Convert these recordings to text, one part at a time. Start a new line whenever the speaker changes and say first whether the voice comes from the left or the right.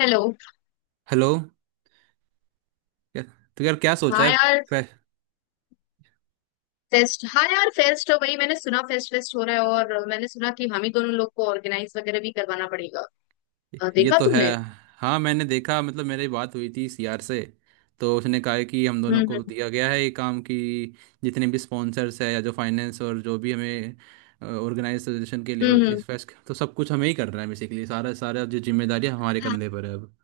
left: Hello.
right: Hello. क्या- तो यार क्या सोचा
left: हाँ
right: है?
left: यार।
right: फै-
left: फेस्ट हाँ यार, फेस्ट वही मैंने सुना, फेस्ट फेस्ट हो रहा है और मैंने सुना कि हम ही दोनों लोग को ऑर्गेनाइज वगैरह भी करवाना पड़ेगा।
right: ये
left: देखा
right: तो है।
left: तुमने।
right: हाँ मैंने देखा, मतलब मेरी बात हुई थी सीआर से। तो उसने कहा है कि हम
left: हम्म
right: दोनों को
left: हम्म
right: दिया गया है ये काम कि जितने भी स्पॉन्सर्स है या जो फाइनेंस और जो भी हमें ऑर्गेनाइजेशन के लिए
left: हम्म
right: और
left: हम्म, हम्म।
right: इस फेस्ट, तो सब कुछ हमें ही करना है। बेसिकली सारा सारा जो जिम्मेदारी हमारे कंधे पर है अब।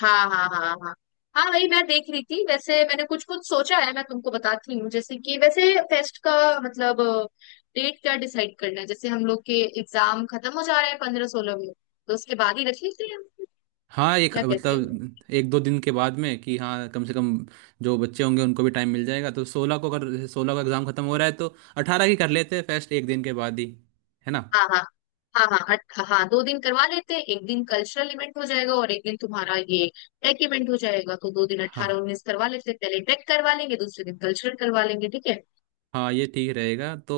left: हाँ हाँ हाँ हाँ। हाँ, वही मैं देख रही थी। वैसे मैंने कुछ कुछ सोचा है, मैं तुमको बताती हूँ। जैसे कि वैसे फेस्ट का मतलब, डेट क्या डिसाइड करना है। जैसे हम लोग के एग्जाम खत्म हो जा रहे हैं 15 16 में, तो उसके बाद ही रख लेते हैं।
right: हाँ, एक,
left: क्या कहते हो?
right: मतलब एक दो दिन के बाद में कि हाँ, कम से कम जो बच्चे होंगे उनको भी टाइम मिल जाएगा। तो 16 को, अगर 16 का एग्ज़ाम खत्म हो रहा है, तो 18 की कर लेते हैं फेस्ट, एक दिन के बाद ही। है ना?
left: हाँ हाँ हाँ हाँ, हाँ हाँ, दो दिन करवा लेते हैं। एक दिन कल्चरल इवेंट हो जाएगा और एक दिन तुम्हारा ये टेक इवेंट हो जाएगा। तो दो दिन
right: हाँ
left: 18 19 करवा लेते हैं, पहले टेक करवा लेंगे, दूसरे दिन कल्चरल करवा लेंगे। ठीक है?
right: हाँ, ये ठीक रहेगा। तो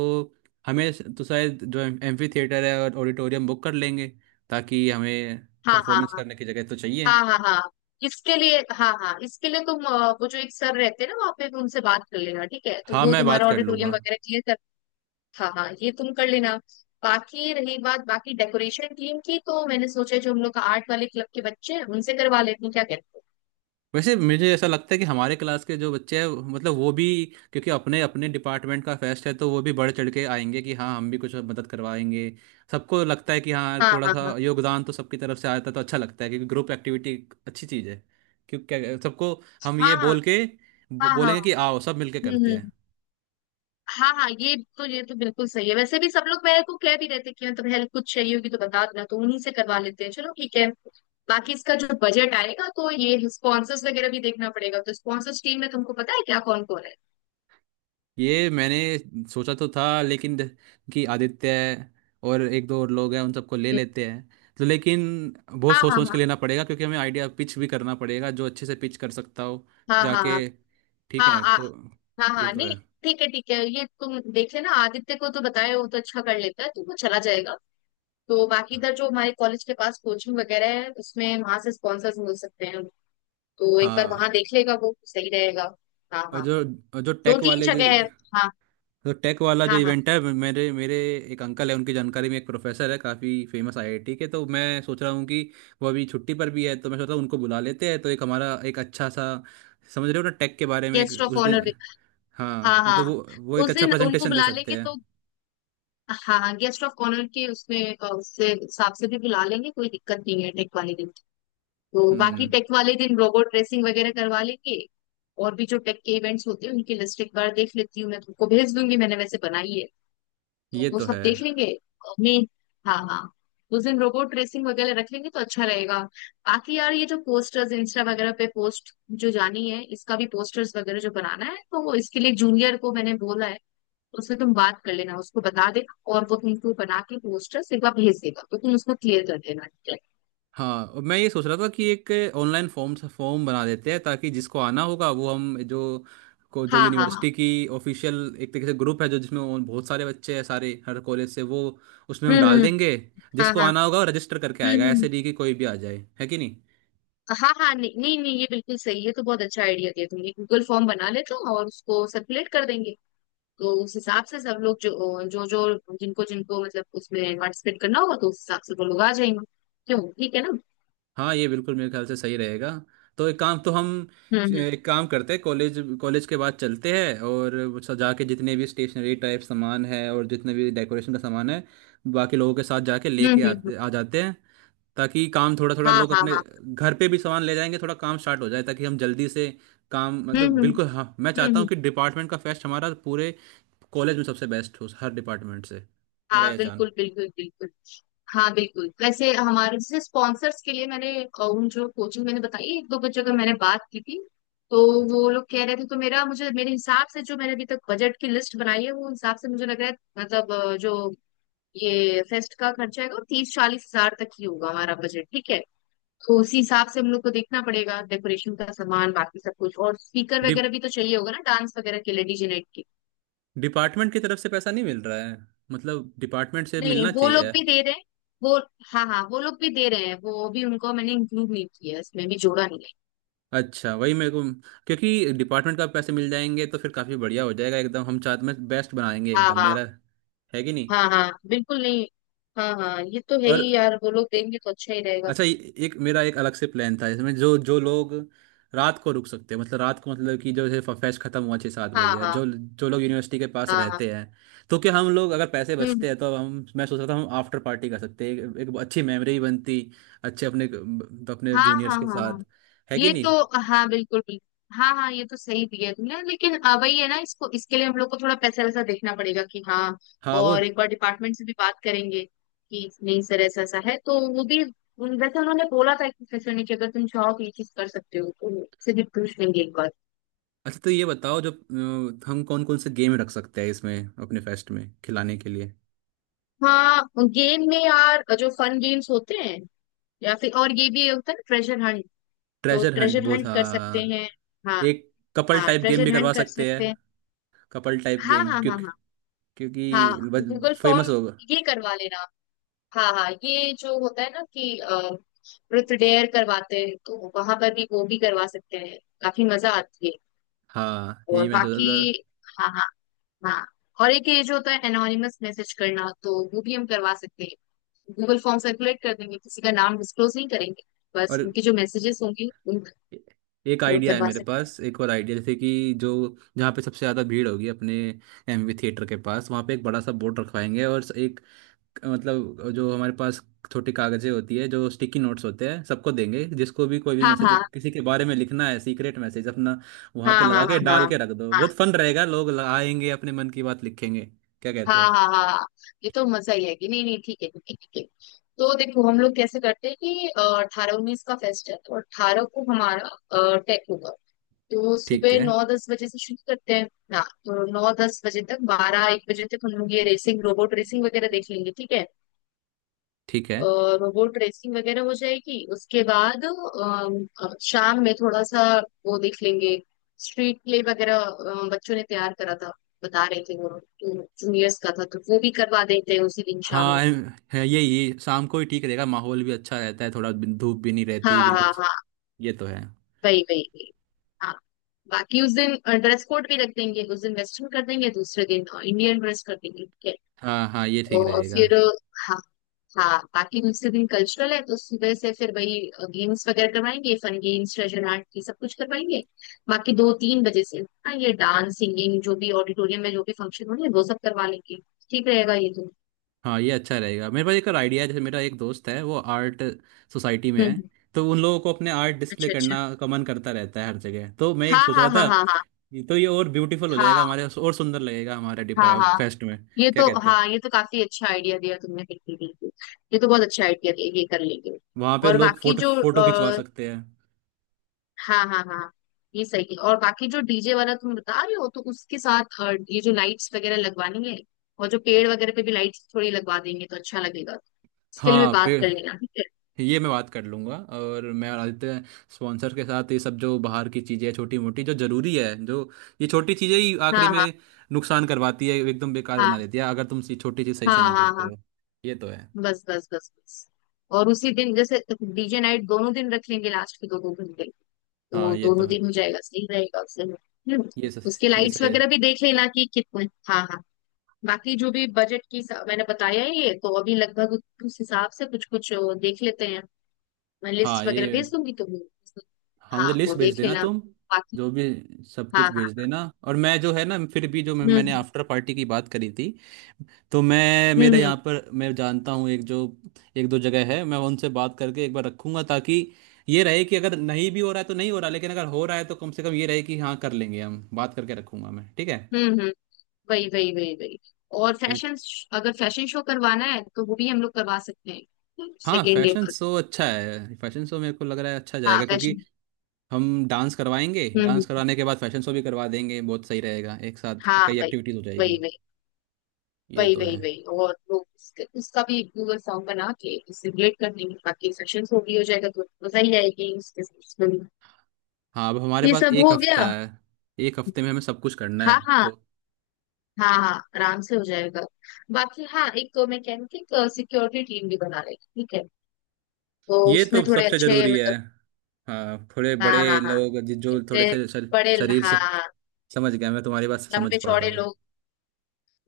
right: हमें, तो शायद जो एम्फी थिएटर है और ऑडिटोरियम बुक कर लेंगे, ताकि हमें
left: हाँ
right: परफॉर्मेंस
left: हाँ
right: करने की जगह तो चाहिए।
left: हाँ हाँ। हाँ हाँ इसके लिए, हाँ हाँ, इसके लिए तुम वो जो एक सर रहते हैं ना वहाँ पे, उनसे बात कर लेना ठीक है, तो
right: हाँ,
left: वो
right: मैं बात
left: तुम्हारा
right: कर
left: ऑडिटोरियम
right: लूँगा।
left: वगैरह क्लियर कर। हाँ हाँ, ये तुम कर लेना। बाकी रही बात, बाकी डेकोरेशन टीम की, तो मैंने सोचा जो हम लोग का आर्ट वाले क्लब के बच्चे हैं, उनसे करवा लेते हैं। क्या कहते हो?
right: वैसे मुझे ऐसा लगता है कि हमारे क्लास के जो बच्चे हैं, मतलब वो भी, क्योंकि अपने अपने डिपार्टमेंट का फेस्ट है, तो वो भी बढ़ चढ़ के आएंगे कि हाँ हम भी कुछ मदद करवाएंगे। सबको लगता है कि हाँ,
left: हाँ
right: थोड़ा
left: हाँ
right: सा
left: हाँ
right: योगदान तो सबकी तरफ से आता है, तो अच्छा लगता है, क्योंकि ग्रुप एक्टिविटी एक अच्छी चीज़ है। क्योंकि क्या सबको, हम ये
left: हाँ
right: बोल के
left: हाँ हाँ हाँ।
right: बोलेंगे कि आओ सब मिलके करते
left: हम्म।
right: हैं।
left: हाँ हाँ, ये तो बिल्कुल सही है। वैसे भी सब लोग मेरे को कह भी रहे थे कि मतलब हेल्प कुछ चाहिए होगी तो बता देना, तो उन्हीं से करवा लेते हैं। चलो, ठीक है। बाकी इसका जो बजट आएगा तो ये स्पॉन्सर्स वगैरह भी देखना पड़ेगा। तो स्पॉन्सर्स टीम में तुमको पता है क्या, कौन कौन है?
right: ये मैंने सोचा तो था, लेकिन कि आदित्य है, और एक दो और लोग हैं, उन सबको ले
left: हम्म।
right: लेते हैं। तो लेकिन बहुत
left: हाँ
right: सोच सोच
left: हाँ
right: के लेना पड़ेगा, क्योंकि हमें आइडिया पिच भी करना पड़ेगा, जो अच्छे से पिच कर सकता हो
left: हाँ हाँ
right: जाके। ठीक
left: हाँ हाँ
right: है
left: हाँ
right: तो।
left: हाँ, हाँ
right: ये
left: हाँ,
right: तो है।
left: नहीं। ठीक है ठीक है, ये तुम देख लेना। आदित्य को तो बताए, वो तो अच्छा कर लेता है, तो वो चला जाएगा। तो बाकी इधर जो हमारे कॉलेज के पास कोचिंग वगैरह है, उसमें वहां से स्पॉन्सर्स मिल सकते हैं, तो एक बार
right: हाँ।
left: वहां देख लेगा वो, सही रहेगा। हाँ
right: और
left: हाँ,
right: जो, और जो
left: दो
right: टेक
left: तीन
right: वाले
left: जगह
right: जो-
left: है। हाँ
right: तो टेक वाला जो
left: हाँ हाँ,
right: इवेंट है, मेरे मेरे एक अंकल है, उनकी जानकारी में एक प्रोफेसर है, काफ़ी फेमस आईआईटी के। तो मैं सोच रहा हूँ कि वो अभी छुट्टी पर भी है, तो मैं सोच रहा हूँ उनको बुला लेते हैं, तो एक हमारा एक अच्छा सा, समझ रहे हो ना, टेक के बारे में एक
left: गेस्ट ऑफ
right: उस
left: ऑनर
right: दिन।
left: भी। हाँ
right: हाँ,
left: हाँ,
right: मतलब वो एक
left: उस
right: अच्छा
left: दिन उनको
right: प्रेजेंटेशन दे
left: बुला
right: सकते
left: लेंगे
right: हैं।
left: तो। हाँ हाँ, गेस्ट ऑफ ऑनर के उसमें उससे हिसाब से भी बुला लेंगे। कोई दिक्कत नहीं है टेक वाले दिन। तो बाकी
right: हम्म।
left: टेक वाले दिन रोबोट ड्रेसिंग वगैरह करवा लेंगे। और भी जो टेक के इवेंट्स होते हैं उनकी लिस्ट एक बार देख लेती हूँ, मैं तुमको भेज दूंगी, मैंने वैसे बनाई है, तो
right: ये
left: वो
right: तो
left: सब
right: है।
left: देख लेंगे मैं। हाँ हाँ, उस दिन रोबोट रेसिंग वगैरह रख लेंगे तो अच्छा रहेगा। बाकी यार ये जो पोस्टर्स इंस्टा वगैरह पे पोस्ट जो जानी है, इसका भी पोस्टर्स वगैरह जो बनाना है, तो वो इसके लिए जूनियर को मैंने बोला है। उससे तुम बात कर लेना, उसको बता देना, और वो तुमको बना के पोस्टर्स एक बार भेज देगा, तो तुम उसको क्लियर कर देना, ठीक है।
right: हाँ, और मैं ये सोच रहा था कि एक ऑनलाइन फॉर्म फॉर्म बना देते हैं, ताकि जिसको आना होगा वो, हम जो, को जो
left: हाँ हाँ हाँ,
right: यूनिवर्सिटी की ऑफिशियल एक तरीके से ग्रुप है, जो जिसमें और बहुत सारे बच्चे हैं, सारे हर कॉलेज से, वो उसमें हम डाल
left: हम्म।
right: देंगे।
left: हाँ
right: जिसको
left: हाँ,
right: आना होगा वो रजिस्टर करके आएगा,
left: हम्म।
right: ऐसे नहीं कि कोई भी आ जाए, है कि नहीं?
left: हाँ हाँ, नहीं नहीं नहीं, ये बिल्कुल सही है। तो बहुत अच्छा आइडिया दिया तुमने, गूगल फॉर्म बना लेते हो और उसको सर्कुलेट कर देंगे। तो उस हिसाब से सब लोग जो जो जो जिनको जिनको मतलब उसमें पार्टिसिपेट करना होगा, तो उस हिसाब से वो लोग आ जाएंगे। क्यों, ठीक है ना?
right: हाँ, ये बिल्कुल मेरे ख्याल से सही रहेगा। तो एक काम तो हम,
left: हम्म
right: एक काम करते हैं, कॉलेज कॉलेज के बाद चलते हैं और सजा के जितने भी स्टेशनरी टाइप सामान है और जितने भी डेकोरेशन का सामान है, बाकी लोगों के साथ जाके लेके
left: हम्म।
right: आते आ जाते हैं, ताकि काम थोड़ा थोड़ा
left: हाँ
right: लोग
left: हाँ
right: अपने
left: हाँ,
right: घर पे भी सामान ले जाएंगे, थोड़ा काम स्टार्ट हो जाए, ताकि हम जल्दी से काम,
left: हम्म
right: मतलब
left: हम्म
right: बिल्कुल, हाँ मैं चाहता हूँ
left: हम्म।
right: कि डिपार्टमेंट का फेस्ट हमारा पूरे कॉलेज में सबसे बेस्ट हो, हर डिपार्टमेंट से। मेरा
left: हाँ,
right: ये चाहना।
left: बिल्कुल बिल्कुल बिल्कुल। हाँ बिल्कुल। वैसे हमारे से स्पॉन्सर्स के लिए मैंने उन जो कोचिंग मैंने बताई, एक दो बच्चों का मैंने बात की थी, तो वो लोग कह रहे थे, तो मेरा मुझे मेरे हिसाब से जो मैंने अभी तक बजट की लिस्ट बनाई है, वो हिसाब से मुझे लग रहा है मतलब जो ये फेस्ट का खर्चा है वो 30 40 हज़ार तक ही होगा हमारा बजट, ठीक है। तो उसी हिसाब से हम लोग को देखना पड़ेगा डेकोरेशन का सामान, बाकी सब कुछ, और स्पीकर
right: डि,
left: वगैरह भी तो चाहिए होगा ना डांस वगैरह के लिए, डीजे नाइट के।
right: डिपार्टमेंट की तरफ से पैसा नहीं मिल रहा है? मतलब डिपार्टमेंट से
left: नहीं नहीं,
right: मिलना
left: वो लोग
right: चाहिए।
left: भी दे रहे हैं वो, हाँ हाँ, वो लोग भी दे रहे हैं वो भी। उनको मैंने इंक्लूड नहीं किया है, इसमें भी जोड़ा नहीं है।
right: अच्छा, वही मेरे को, क्योंकि डिपार्टमेंट का पैसे मिल जाएंगे तो फिर काफ़ी बढ़िया हो जाएगा एकदम, हम चाहते में बेस्ट बनाएंगे
left: हाँ
right: एकदम,
left: हाँ
right: मेरा, है कि नहीं?
left: हाँ, हाँ बिल्कुल नहीं। हाँ हाँ, ये तो है
right: और
left: ही यार, वो लोग देंगे तो अच्छा ही रहेगा।
right: अच्छा, एक मेरा एक अलग से प्लान था इसमें, जो जो लोग रात को रुक सकते हैं, मतलब रात को, मतलब कि जो, जैसे फेस्ट खत्म हुआ 6-7
left: हाँ
right: बजे,
left: हाँ
right: जो जो लोग यूनिवर्सिटी के पास
left: हाँ हाँ,
right: रहते हैं, तो क्या हम लोग, अगर पैसे
left: हम्म।
right: बचते हैं तो हम, मैं सोच रहा था हम आफ्टर पार्टी कर सकते हैं, एक अच्छी मेमोरी बनती अच्छे, अपने तो अपने
left: हाँ
right: जूनियर्स
left: हाँ
right: के
left: हाँ हाँ,
right: साथ, है कि
left: ये तो,
right: नहीं?
left: हाँ बिल्कुल बिल्कुल। हाँ हाँ, ये तो सही दिया तुमने, लेकिन वही है ना, इसको इसके लिए हम लोग को थोड़ा पैसा वैसा देखना पड़ेगा कि हाँ।
right: हाँ वो।
left: और एक बार डिपार्टमेंट से भी बात करेंगे कि नहीं सर ऐसा ऐसा है, तो वो भी वैसे उन्होंने बोला था एक प्रोफेसर ने कि अगर तुम चाहो तो ये चीज कर सकते हो, तो उससे भी पूछ लेंगे एक बार।
right: अच्छा, तो ये बताओ जो हम कौन कौन से गेम रख सकते हैं इसमें, अपने फेस्ट में खिलाने के लिए?
left: हाँ, गेम में यार जो फन गेम्स होते हैं, या फिर और ये भी होता है ना, ट्रेजर हंट, तो
right: ट्रेजर हंट
left: ट्रेजर
right: वो
left: हंट
right: था।
left: कर सकते हैं। हाँ
right: एक कपल
left: हाँ,
right: टाइप गेम
left: ट्रेजर
right: भी करवा
left: हंट कर
right: सकते हैं।
left: सकते हैं।
right: कपल टाइप
left: हाँ
right: गेम
left: हाँ
right: क्यों?
left: हाँ हाँ, हाँ
right: क्योंकि
left: गूगल
right: फेमस
left: फॉर्म,
right: होगा।
left: ये करवा लेना। हाँ हाँ, ये जो होता है ना कि रुत डेयर करवाते हैं, तो वहां पर भी वो भी करवा सकते हैं, काफी मजा आती है।
right: हाँ,
left: और
right: यही मैं सोचा
left: बाकी,
right: था।
left: हाँ हाँ हाँ। और एक ये जो होता है एनोनिमस मैसेज करना, तो वो भी हम करवा सकते हैं। गूगल फॉर्म सर्कुलेट कर देंगे, किसी का नाम डिस्क्लोज नहीं करेंगे, बस
right: और
left: उनके जो मैसेजेस होंगे उन
right: ए- एक
left: वो
right: आइडिया है
left: करवा
right: मेरे
left: सकते हैं।
right: पास, एक और आइडिया, जैसे कि जो जहाँ पे सबसे ज़्यादा भीड़ होगी अपने एमवी थिएटर के पास, वहाँ पे एक बड़ा सा बोर्ड रखवाएंगे और एक, मतलब जो हमारे पास छोटी कागज़ें होती है, जो स्टिकी नोट्स होते हैं, सबको देंगे। जिसको भी कोई भी
left: हाँ
right: मैसेज
left: हाँ
right: किसी के बारे में लिखना है, सीक्रेट मैसेज अपना वहाँ
left: हाँ
right: पे लगा
left: हाँ
right: के
left: हाँ हाँ
right: डाल के रख दो।
left: हाँ
right: बहुत फन रहेगा, लोग आएंगे अपने मन की बात लिखेंगे, क्या
left: हाँ
right: कहते हो?
left: हाँ हाँ हाँ, ये तो मजा ही है कि। नहीं नहीं, ठीक है ठीक है ठीक है। तो देखो हम लोग कैसे करते हैं कि 18 19 का फेस्ट है तो 18 को हमारा टेक होगा, तो
right: ठीक
left: सुबह
right: है,
left: 9 10 बजे से शुरू करते हैं ना, तो 9 10 बजे तक, 12 1 बजे तक हम लोग ये रेसिंग रोबोट रेसिंग वगैरह देख लेंगे, ठीक है।
right: ठीक है।
left: और वो ड्रेसिंग वगैरह हो जाएगी। उसके बाद शाम में थोड़ा सा वो देख लेंगे, स्ट्रीट प्ले वगैरह बच्चों ने तैयार करा था, बता रहे थे वो, जूनियर्स का था, तो वो भी करवा देते हैं उसी दिन शाम
right: हाँ
left: में।
right: है, यही शाम को ही ठीक रहेगा, माहौल भी अच्छा रहता है, थोड़ा धूप भी नहीं
left: हाँ
right: रहती
left: हाँ
right: बिल्कुल।
left: हाँ,
right: ये तो है।
left: वही वही वही। हाँ, बाकी उस दिन ड्रेस कोड भी रख देंगे, उस दिन वेस्टर्न कर देंगे, दूसरे दिन इंडियन ड्रेस कर देंगे, ठीक है।
right: हाँ हाँ, ये ठीक
left: और
right: रहेगा।
left: फिर, हाँ हाँ, बाकी दूसरे दिन कल्चरल है, तो सुबह से फिर वही गेम्स वगैरह करवाएंगे, फन गेम्स, ट्रेजर हंट, ये सब कुछ करवाएंगे। बाकी 2 3 बजे से, हाँ ये डांस सिंगिंग जो भी ऑडिटोरियम में जो भी फंक्शन होने, वो सब करवा लेंगे। ठीक रहेगा ये तो।
right: हाँ ये अच्छा रहेगा, मेरे पास एक और आइडिया है। जैसे मेरा एक दोस्त है, वो आर्ट सोसाइटी में है,
left: हम्म।
right: तो उन लोगों को अपने आर्ट डिस्प्ले
left: अच्छा अच्छा।
right: करना का मन करता रहता है हर जगह, तो मैं एक
left: हाँ
right: सोच रहा
left: हाँ
right: था,
left: हाँ हाँ हाँ
right: ये तो ये और ब्यूटीफुल हो जाएगा
left: हाँ
right: हमारे, और सुंदर लगेगा हमारे
left: हाँ
right: डिपा
left: हाँ,
right: फेस्ट में,
left: ये
right: क्या
left: तो,
right: कहते हैं?
left: हाँ ये तो काफी अच्छा आइडिया दिया तुमने, बिल्कुल बिल्कुल। ये तो बहुत अच्छा आइडिया दिया, ये कर लेंगे।
right: वहाँ पे
left: और
right: लोग
left: बाकी
right: फोटो
left: जो,
right: फोटो खिंचवा सकते हैं।
left: हाँ हाँ हाँ, ये सही है। और बाकी जो डीजे वाला तुम बता रहे हो तो उसके साथ ये जो लाइट्स वगैरह लगवानी है, और जो पेड़ वगैरह पे भी लाइट्स थोड़ी लगवा देंगे तो अच्छा लगेगा, स्टिल में
right: हाँ पे,
left: बात कर लेना, ठीक है।
right: ये मैं बात कर लूंगा। और मैं और आदित्य स्पॉन्सर के साथ ये सब जो बाहर की चीज़ें छोटी मोटी जो ज़रूरी है, जो, ये छोटी चीज़ें ही
left: हाँ
right: आखिरी
left: हाँ
right: में नुकसान करवाती है, एकदम बेकार
left: हाँ
right: बना देती है अगर तुम ये छोटी चीज़ सही
left: हाँ
right: से नहीं
left: हाँ
right: करते
left: हाँ,
right: हो। ये तो है।
left: बस बस बस बस। और उसी दिन जैसे डीजे नाइट दोनों दिन रख लेंगे, लास्ट के दो दो घंटे,
right: हाँ
left: तो
right: ये तो
left: दोनों
right: है,
left: दिन हो जाएगा, सही रहेगा उससे। हम्म।
right: ये
left: उसके
right: सही, ये
left: लाइट्स
right: सही है।
left: वगैरह भी देख लेना कि कितने, हाँ हाँ। बाकी जो भी बजट की मैंने बताया है ये तो, अभी लगभग उस हिसाब से कुछ कुछ देख लेते हैं। मैं
right: हाँ
left: लिस्ट वगैरह
right: ये,
left: भेज दूंगी तुम्हें।
right: हाँ मुझे
left: हाँ वो
right: लिस्ट भेज
left: देख
right: देना
left: लेना
right: तुम,
left: बाकी।
right: जो भी, सब
left: हाँ
right: कुछ भेज
left: हाँ,
right: देना। और मैं जो है ना, फिर भी जो मैंने
left: हम्म
right: आफ्टर पार्टी की बात करी थी, तो मैं,
left: हम्म
right: मेरा
left: हम्म
right: यहाँ पर मैं जानता हूँ एक जो, एक दो जगह है, मैं उनसे बात करके एक बार रखूंगा। ताकि ये रहे कि अगर नहीं भी हो रहा है तो नहीं हो रहा, लेकिन अगर हो रहा है तो कम से कम ये रहे कि हाँ, कर लेंगे, हम बात करके रखूंगा मैं, ठीक है?
left: हम्म। वही वही वही वही। और
right: क्यों-
left: फैशन, अगर फैशन शो करवाना है तो वो भी हम लोग करवा सकते हैं
right: हाँ,
left: सेकेंड डे
right: फैशन
left: पर।
right: शो अच्छा है, फैशन शो मेरे को लग रहा है अच्छा
left: हाँ
right: जाएगा, क्योंकि
left: फैशन,
right: हम डांस करवाएंगे,
left: हम्म।
right: डांस करवाने के बाद फैशन शो भी करवा देंगे, बहुत सही रहेगा, एक साथ
left: हाँ
right: कई
left: वही
right: एक्टिविटीज हो
left: वही
right: जाएगी।
left: वही
right: ये
left: वही
right: तो है।
left: वही वही। और वो उसका भी गूगल फॉर्म बना के उससे रिलेट कर देंगे, बाकी फैशन शो भी हो जाएगा तो मजा ही आएगी उसके साथ।
right: हाँ, अब हमारे
left: ये
right: पास
left: सब
right: एक
left: हो
right: हफ्ता
left: गया।
right: है, एक हफ्ते में हमें सब कुछ करना
left: हाँ
right: है
left: हाँ
right: तो।
left: हाँ हाँ, आराम से हो जाएगा। बाकी हाँ, एक मैं कह रही थी, सिक्योरिटी टीम भी बना लेगी, ठीक है, तो
right: ये
left: उसमें
right: तो
left: थोड़े
right: सबसे
left: अच्छे
right: जरूरी है।
left: मतलब,
right: हाँ थोड़े
left: हाँ
right: बड़े
left: हाँ हाँ,
right: लोग, जो थोड़े
left: इसमें
right: से
left: बड़े,
right: शरीर से,
left: हाँ
right: समझ गया, मैं तुम्हारी बात समझ
left: लंबे
right: पा रहा
left: चौड़े
right: हूँ।
left: लोग,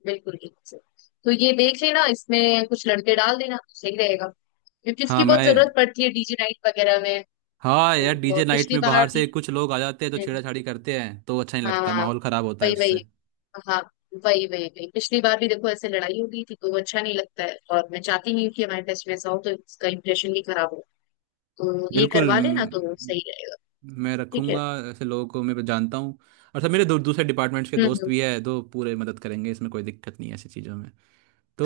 left: बिल्कुल ठीक से। तो ये देख लेना, इसमें कुछ लड़के डाल देना सही रहेगा, क्योंकि
right: हाँ
left: इसकी बहुत
right: मैं,
left: जरूरत पड़ती है डीजे नाइट वगैरह में।
right: हाँ यार
left: उनको
right: डीजे नाइट
left: पिछली
right: में
left: बार,
right: बाहर से कुछ लोग आ जाते हैं तो छेड़ाछाड़ी करते हैं, तो अच्छा नहीं
left: हाँ
right: लगता,
left: हाँ,
right: माहौल खराब होता है
left: वही वही।
right: उससे।
left: हाँ वही वही वही, पिछली बार भी देखो ऐसे लड़ाई हो गई थी तो वो अच्छा नहीं लगता है, और मैं चाहती नहीं हूँ कि हमारे टेस्ट में ऐसा हो, तो इसका इम्प्रेशन भी खराब हो, तो ये
right: बिल्कुल,
left: करवा लेना तो सही रहेगा।
right: मैं
left: ठीक है।
right: रखूंगा। ऐसे लोगों को मैं जानता हूँ, और सब मेरे दूसरे डिपार्टमेंट्स के दोस्त
left: हम्म।
right: भी है, तो पूरे मदद करेंगे, इसमें कोई दिक्कत नहीं है ऐसी चीज़ों में।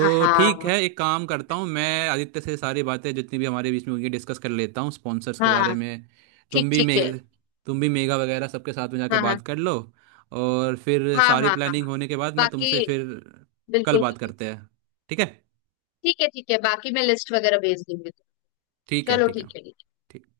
left: हाँ
right: ठीक
left: हाँ
right: है, एक काम करता हूँ, मैं आदित्य से सारी बातें जितनी भी हमारे बीच में होंगी डिस्कस कर लेता हूँ स्पॉन्सर्स के
left: हाँ
right: बारे
left: हाँ,
right: में।
left: ठीक
right: तुम भी
left: ठीक है।
right: मेगा तुम भी मेगा वगैरह सबके साथ में जाके
left: हाँ हाँ
right: बात कर लो। और फिर
left: हाँ
right: सारी
left: हाँ हाँ
right: प्लानिंग होने के बाद मैं
left: बाकी,
right: तुमसे फिर कल
left: बिल्कुल
right: बात
left: बिल्कुल।
right: करते हैं। ठीक है?
left: ठीक है ठीक है, बाकी मैं लिस्ट वगैरह भेज दूंगी।
right: ठीक है,
left: चलो
right: ठीक है।
left: ठीक है।
right: ठीक।